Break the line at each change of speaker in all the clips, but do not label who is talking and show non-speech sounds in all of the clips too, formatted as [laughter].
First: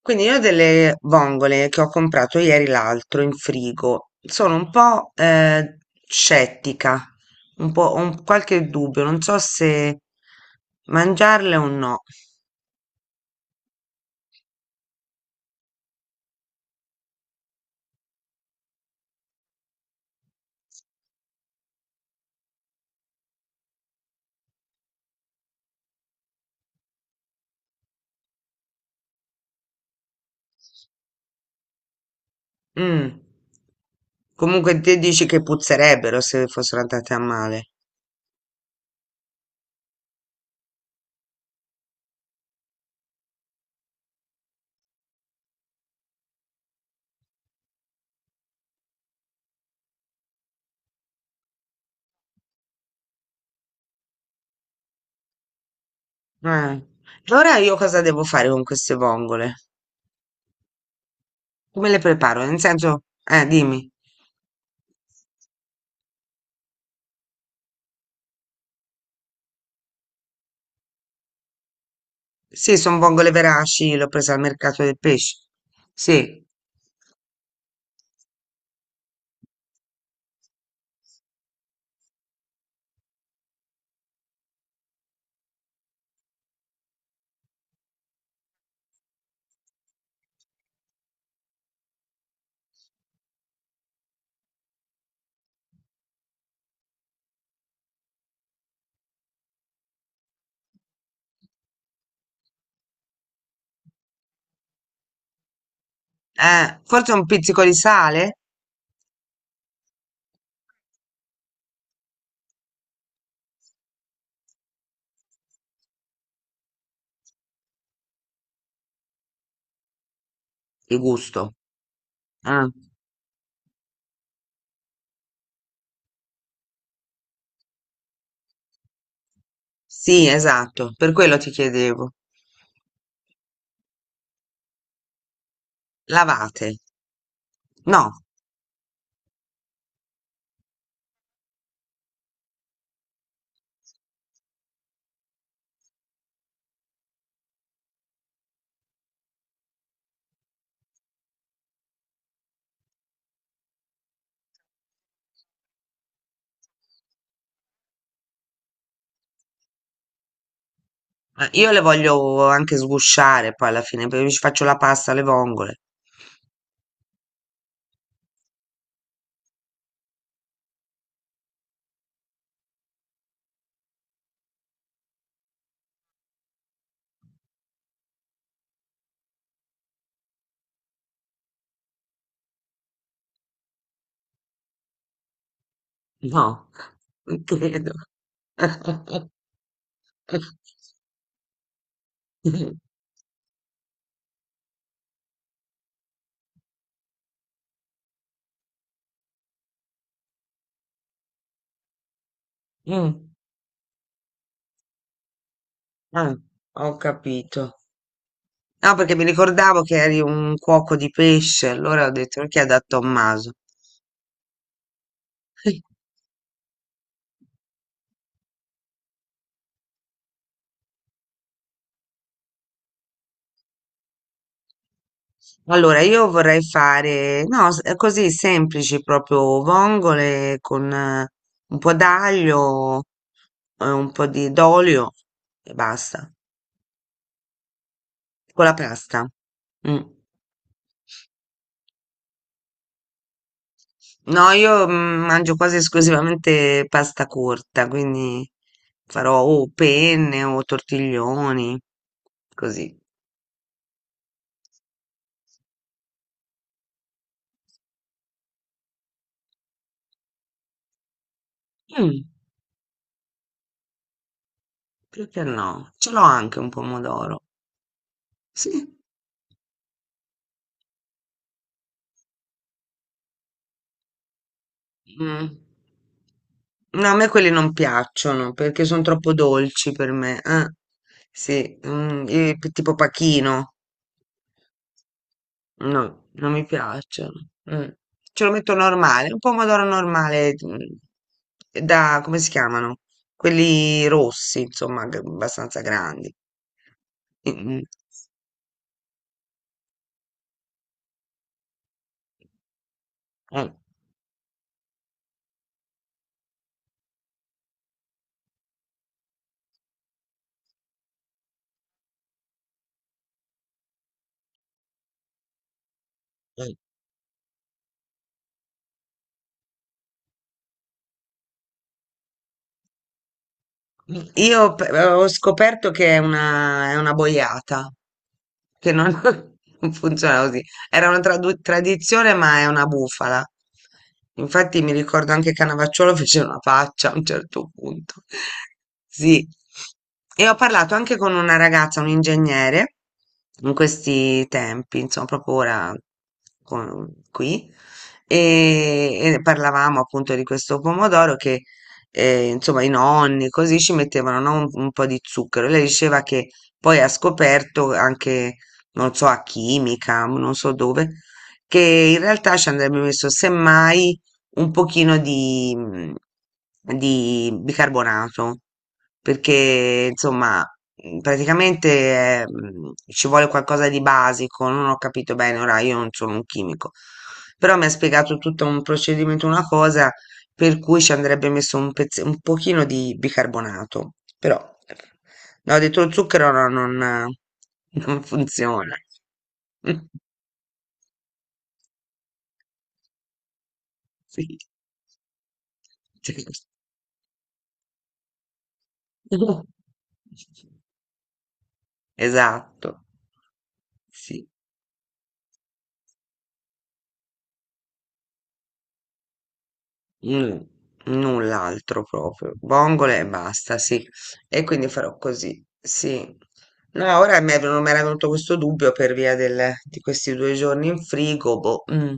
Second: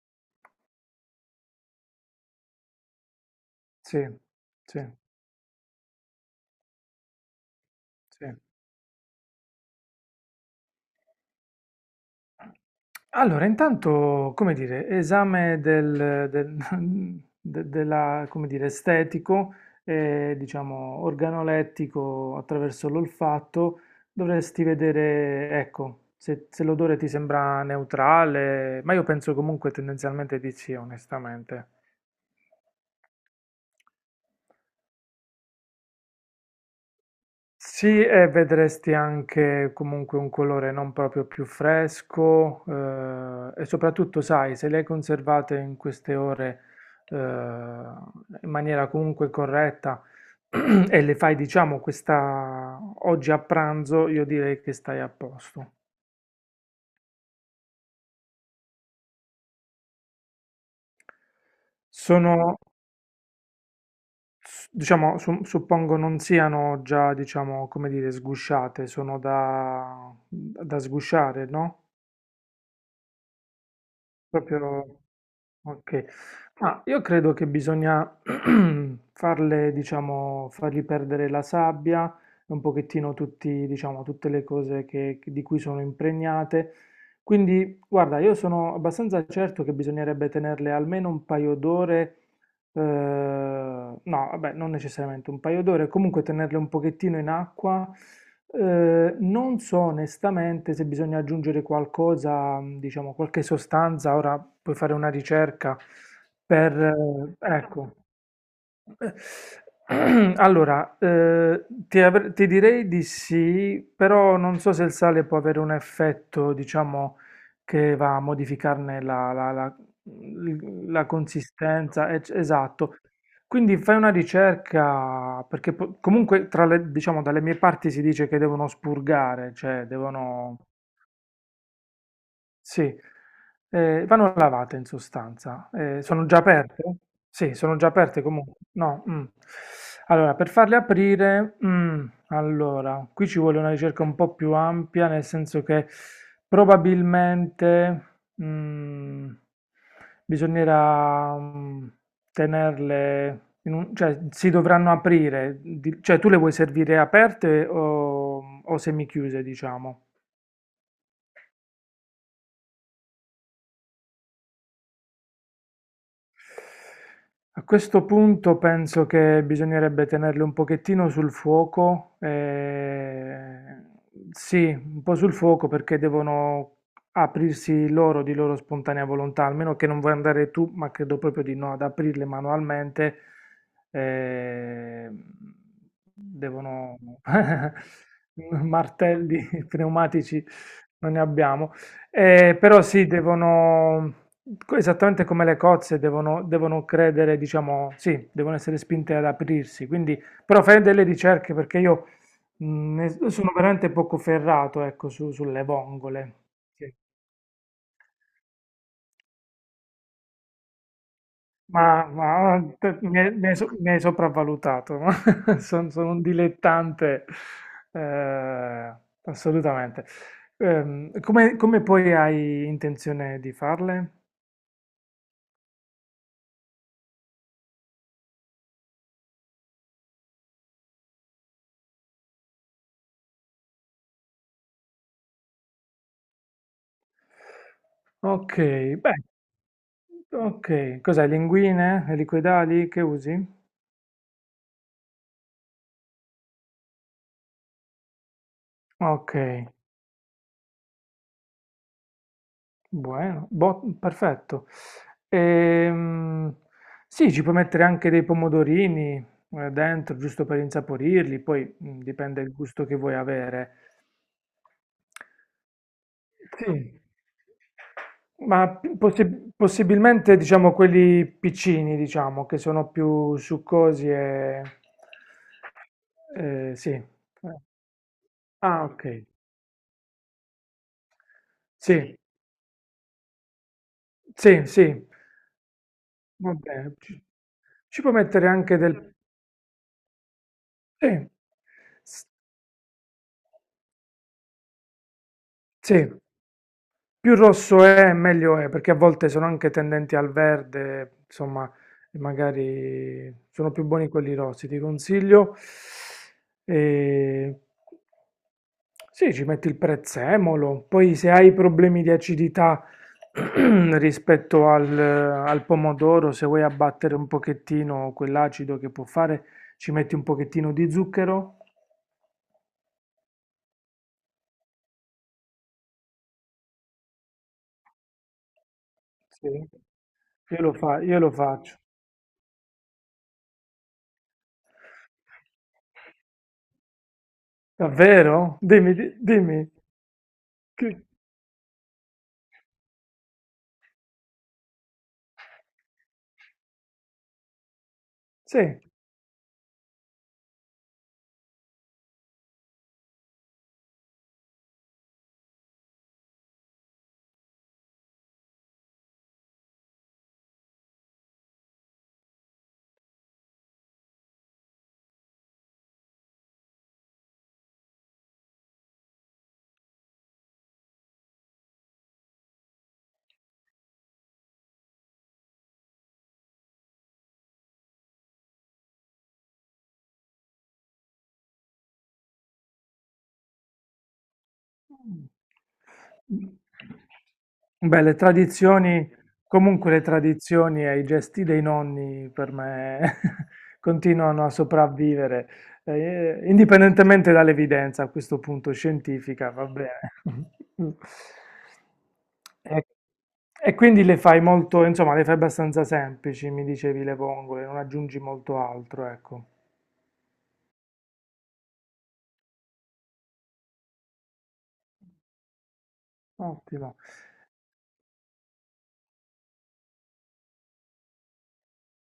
Quindi io ho delle vongole che ho comprato ieri l'altro in
Sì,
frigo, sono un
sì,
po' scettica, un po', ho
sì.
qualche dubbio, non so se mangiarle o no.
Allora, intanto, come dire, esame del [laughs] della, come dire, estetico e, diciamo, organolettico attraverso l'olfatto, dovresti vedere, ecco, se, se l'odore ti sembra neutrale, ma io penso comunque tendenzialmente di sì, onestamente.
Mm. Comunque te dici che puzzerebbero se fossero andate a male.
Sì, e vedresti anche comunque un colore non proprio più fresco e soprattutto, sai, se le hai conservate in queste ore in maniera comunque corretta [clears throat] e le fai, diciamo, questa oggi a pranzo, io direi che stai a posto.
Eh. Allora io cosa devo fare con queste vongole? Come le preparo? Nel
Sono,
senso, dimmi.
diciamo, suppongo non siano già, diciamo, come dire, sgusciate, sono da, da sgusciare, no?
Sì, sono vongole veraci, l'ho presa al mercato del
Proprio...
pesce.
Ok,
Sì.
ma io credo che bisogna [clears throat] farle, diciamo, fargli perdere la sabbia, e un pochettino tutti, diciamo, tutte le cose di cui sono impregnate. Quindi, guarda, io sono abbastanza certo che bisognerebbe tenerle almeno un paio d'ore no, vabbè, non necessariamente un paio d'ore, comunque tenerle un pochettino in acqua. Non so onestamente se bisogna aggiungere qualcosa, diciamo qualche sostanza, ora puoi fare una ricerca per...
Forse un pizzico di
ecco,
sale?
eh, [clears throat] allora, ti, ti direi di sì, però non so se il sale può avere un effetto, diciamo, che va a modificarne la, la- la- l-
Il
la
gusto.
consistenza.
Ah,
Esatto. Quindi fai una ricerca, perché comunque diciamo, dalle mie parti si dice che devono spurgare, cioè
sì,
devono...
esatto, per quello ti chiedevo.
Sì, vanno lavate in sostanza. Sono già
Lavate.
aperte? Sì, sono già
No,
aperte comunque? No. Allora, per farle aprire, allora, qui ci vuole una ricerca un po' più ampia, nel senso che probabilmente, mhmm, bisognerà, tenerle in un cioè si dovranno aprire, di cioè tu le vuoi servire aperte o semichiuse, diciamo?
io le voglio anche sgusciare poi alla fine, perché ci faccio la pasta alle vongole.
A questo punto penso che bisognerebbe tenerle un pochettino sul fuoco, sì, un po' sul fuoco perché devono aprirsi loro di loro spontanea volontà, almeno che non vuoi andare tu, ma credo proprio di no, ad aprirle manualmente, eh,
No,
devono
non
[laughs]
credo. [laughs]
martelli [laughs] pneumatici, non ne abbiamo. Però sì, devono, esattamente come le cozze, devono, devono credere, diciamo, sì, devono essere spinte ad aprirsi. Quindi, però fai delle ricerche perché io
Mm,
sono veramente poco ferrato, ecco, sulle vongole.
ah, ho
Sì.
capito. No, perché mi ricordavo che eri un cuoco di pesce,
Ma,
allora ho detto lo chiedo a
mi hai mi
Tommaso.
hai mi hai sopravvalutato. [laughs]
[laughs]
Sono un dilettante, eh, assolutamente. Come, come poi hai intenzione di farle?
Allora, io vorrei fare, no, così semplici, proprio vongole con un po' d'aglio, un po' di d'olio e basta,
Ok,
con la
beh.
pasta. Mm.
Ok, cos'è? Linguine e liquidali che usi?
No, io mangio quasi esclusivamente pasta corta, quindi
Ok,
farò o penne o tortiglioni, così.
buono, perfetto. Ehm, sì, ci puoi mettere anche dei pomodorini dentro, giusto per insaporirli, poi mm,
Mm,
dipende il gusto che vuoi avere.
perché no? Ce l'ho anche un
Sì.
pomodoro.
Ma
Sì.
possibilmente diciamo quelli piccini, diciamo, che sono più succosi e...
Mm.
sì.
No, a me quelli non piacciono perché
Ah
sono
ok,
troppo dolci per me. Sì,
sì,
tipo pachino.
sì, sì,
No, non
va
mi
bene. Ci,
piacciono. Mm.
ci puoi
Ce
mettere
lo metto
anche del...
normale, un pomodoro normale,
Sì,
mm, da,
s-
come si chiamano? Quelli rossi, insomma, abbastanza
sì,
grandi.
più
Mm, mm.
rosso è, meglio è, perché a volte sono anche tendenti al verde, insomma, magari
Eh,
sono più buoni quelli rossi, ti consiglio. E... sì, ci metti il prezzemolo, poi se hai problemi di acidità [clears throat] rispetto al, al pomodoro, se vuoi
eh.
abbattere un pochettino quell'acido che può fare, ci metti un pochettino di zucchero.
Io ho scoperto che è una boiata, che non, [laughs]
Sì.
non funziona
Io
così.
lo fa-
Era una
io lo faccio.
tradizione, ma è una bufala. Infatti mi ricordo anche Canavacciolo fece una faccia a un certo punto.
Davvero?
[laughs]
Dimmi,
Sì.
dimmi.
E ho parlato
Che-
anche con una ragazza, un ingegnere, in questi tempi, insomma, proprio ora qui,
Sì.
e parlavamo appunto di questo pomodoro che insomma i nonni, così ci mettevano, no, un po' di zucchero. Lei diceva che poi ha scoperto anche, non so, a chimica, non so dove, che in realtà ci andrebbe messo semmai un pochino di, mm, di bicarbonato, perché insomma praticamente ci vuole qualcosa di basico, non ho capito bene, ora io non sono un chimico, però mi ha spiegato tutto un procedimento, una cosa per cui ci andrebbe messo un un pochino di bicarbonato, però no, dentro lo zucchero no, non,
Beh, le
non funziona.
tradizioni, comunque le
[laughs]
tradizioni e i gesti dei nonni per me [laughs] continuano a
Sì,
sopravvivere,
certo.
indipendentemente dall'evidenza a questo punto scientifica,
[laughs]
va bene. [laughs] E,
Esatto,
e quindi le fai
sì.
molto, insomma, le fai abbastanza semplici, mi dicevi le vongole, non aggiungi molto altro, ecco.
Mm, null'altro proprio, vongole e basta, sì. E quindi farò così, sì.
Ottimo.
No, ora mi è mi era venuto questo dubbio per via di questi due giorni in frigo, boh, mm,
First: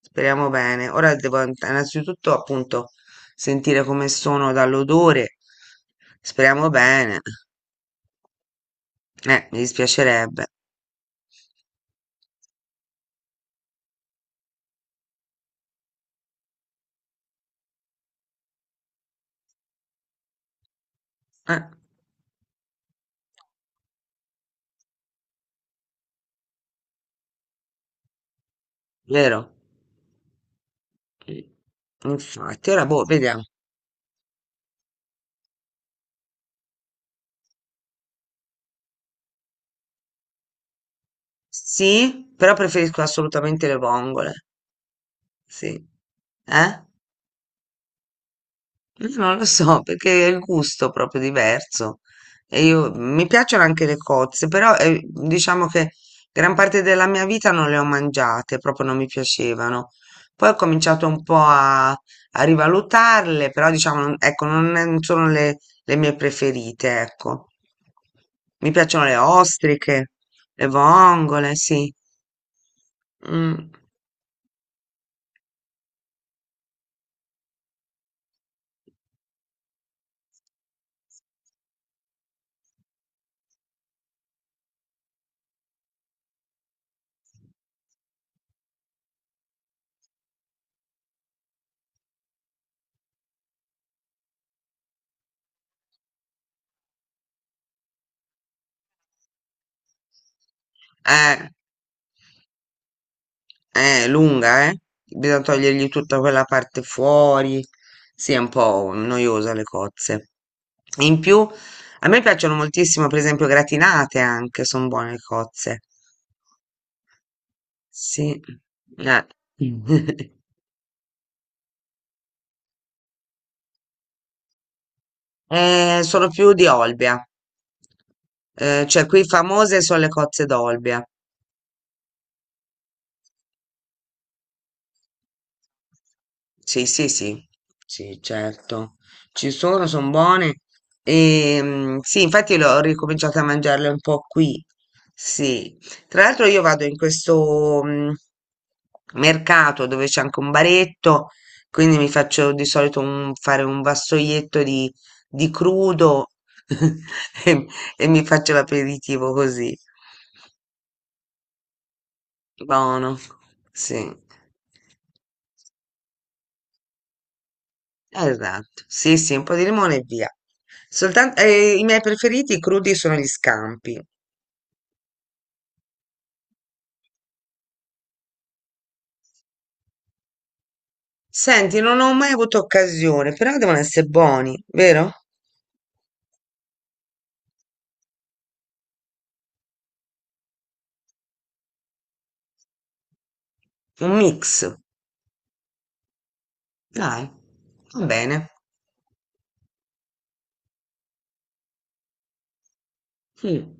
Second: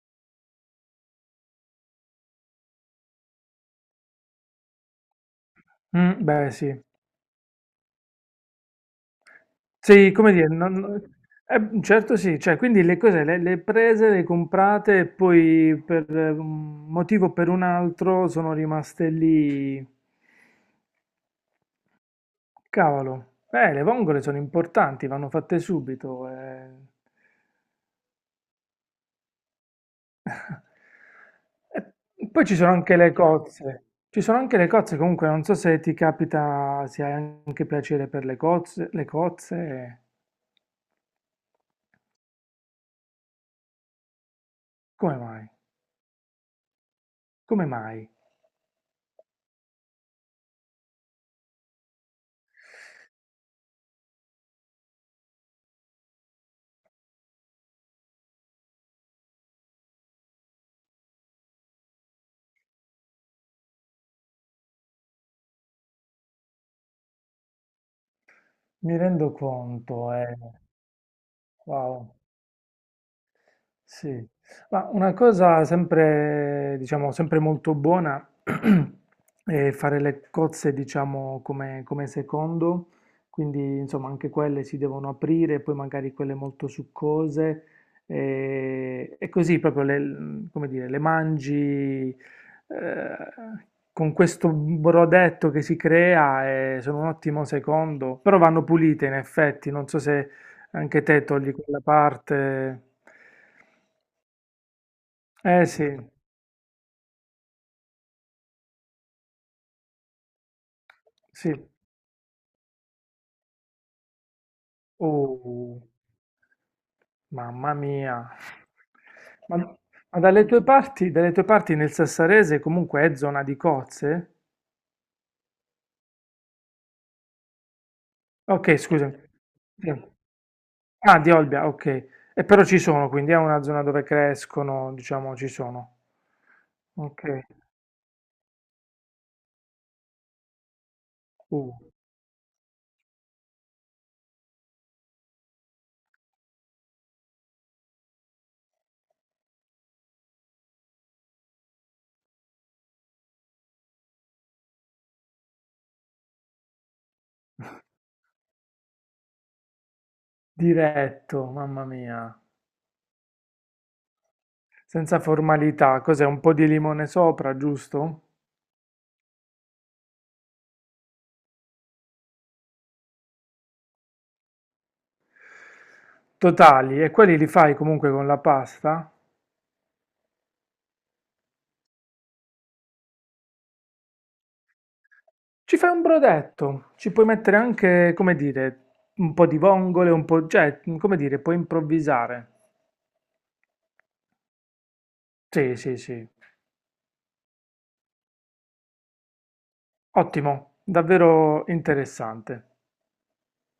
speriamo bene. Ora devo innanzitutto appunto sentire come sono dall'odore,
Mm, beh,
speriamo
sì.
bene. Mi
Sì, come
dispiacerebbe.
dire, non- certo sì, cioè, quindi le cose le prese, le comprate e poi per un motivo o per un altro sono rimaste lì.
Eh,
Cavolo, le vongole sono importanti, vanno fatte subito. Eh.
vero?
[laughs]
Mm.
E poi ci
Infatti,
sono
ora
anche
boh,
le
vediamo.
cozze. Ci sono anche le cozze, comunque non so se ti capita, se hai anche piacere per le cozze,
Sì, però preferisco assolutamente le vongole.
come mai?
Sì. Eh?
Come mai?
Non lo so, perché è il gusto proprio diverso. E io mi piacciono anche le cozze, però diciamo che gran parte della mia vita non le ho mangiate, proprio non mi piacevano. Poi ho cominciato un po' a, a rivalutarle, però diciamo, ecco, non, non sono le mie preferite, ecco. Mi
Mi
piacciono le
rendo conto,
ostriche,
eh.
le vongole, sì.
Wow.
Mm.
Sì, ma una cosa sempre, diciamo, sempre molto buona [clears throat] è fare le cozze, diciamo, come, come secondo, quindi insomma anche quelle si devono aprire, poi magari quelle molto succose e così proprio le, come dire, le mangi eh, con questo brodetto che si crea e sono un ottimo secondo, però vanno pulite in effetti, non so se anche te
Eh,
togli quella parte.
eh, lunga, eh? Bisogna
Eh
togliergli
sì,
tutta quella parte fuori. Sì, è un po' noiosa le cozze. In più,
sì.
a me piacciono moltissimo, per esempio, gratinate anche, sono buone le cozze.
Oh, mamma mia.
Sì. Eh.
Ma
[laughs]
dalle tue parti nel Sassarese comunque è zona di cozze?
Sono più di Olbia.
Ok,
Cioè,
scusami.
qui famose
Sì.
sono le cozze d'Olbia.
Ah, di Olbia, ok. E però ci sono, quindi è una zona dove crescono, diciamo, ci sono.
Sì, sì,
Ok.
sì, sì, certo. Ci sono, sono buone.
Uh,
Sì, infatti l'ho ricominciato a mangiarle un po' qui. Sì. Tra l'altro io vado in questo mercato dove c'è anche un baretto, quindi mi faccio di solito fare un vassoietto di crudo [laughs] e, e mi faccio l'aperitivo così.
diretto, mamma mia.
Buono. Sì.
Senza formalità, cos'è? Un po' di limone sopra, giusto?
Esatto, sì, sì, un po' di limone e via. I miei preferiti crudi sono gli scampi.
Totali, e quelli li fai comunque con la pasta?
Senti, non ho mai avuto occasione, però devono essere buoni, vero?
Ci fai un brodetto, ci puoi mettere anche, come dire, un po' di vongole, un po', cioè, come dire, puoi improvvisare.
Un mix.
Sì, sì, sì.
Dai, va bene.
Ottimo, davvero interessante.
Mm.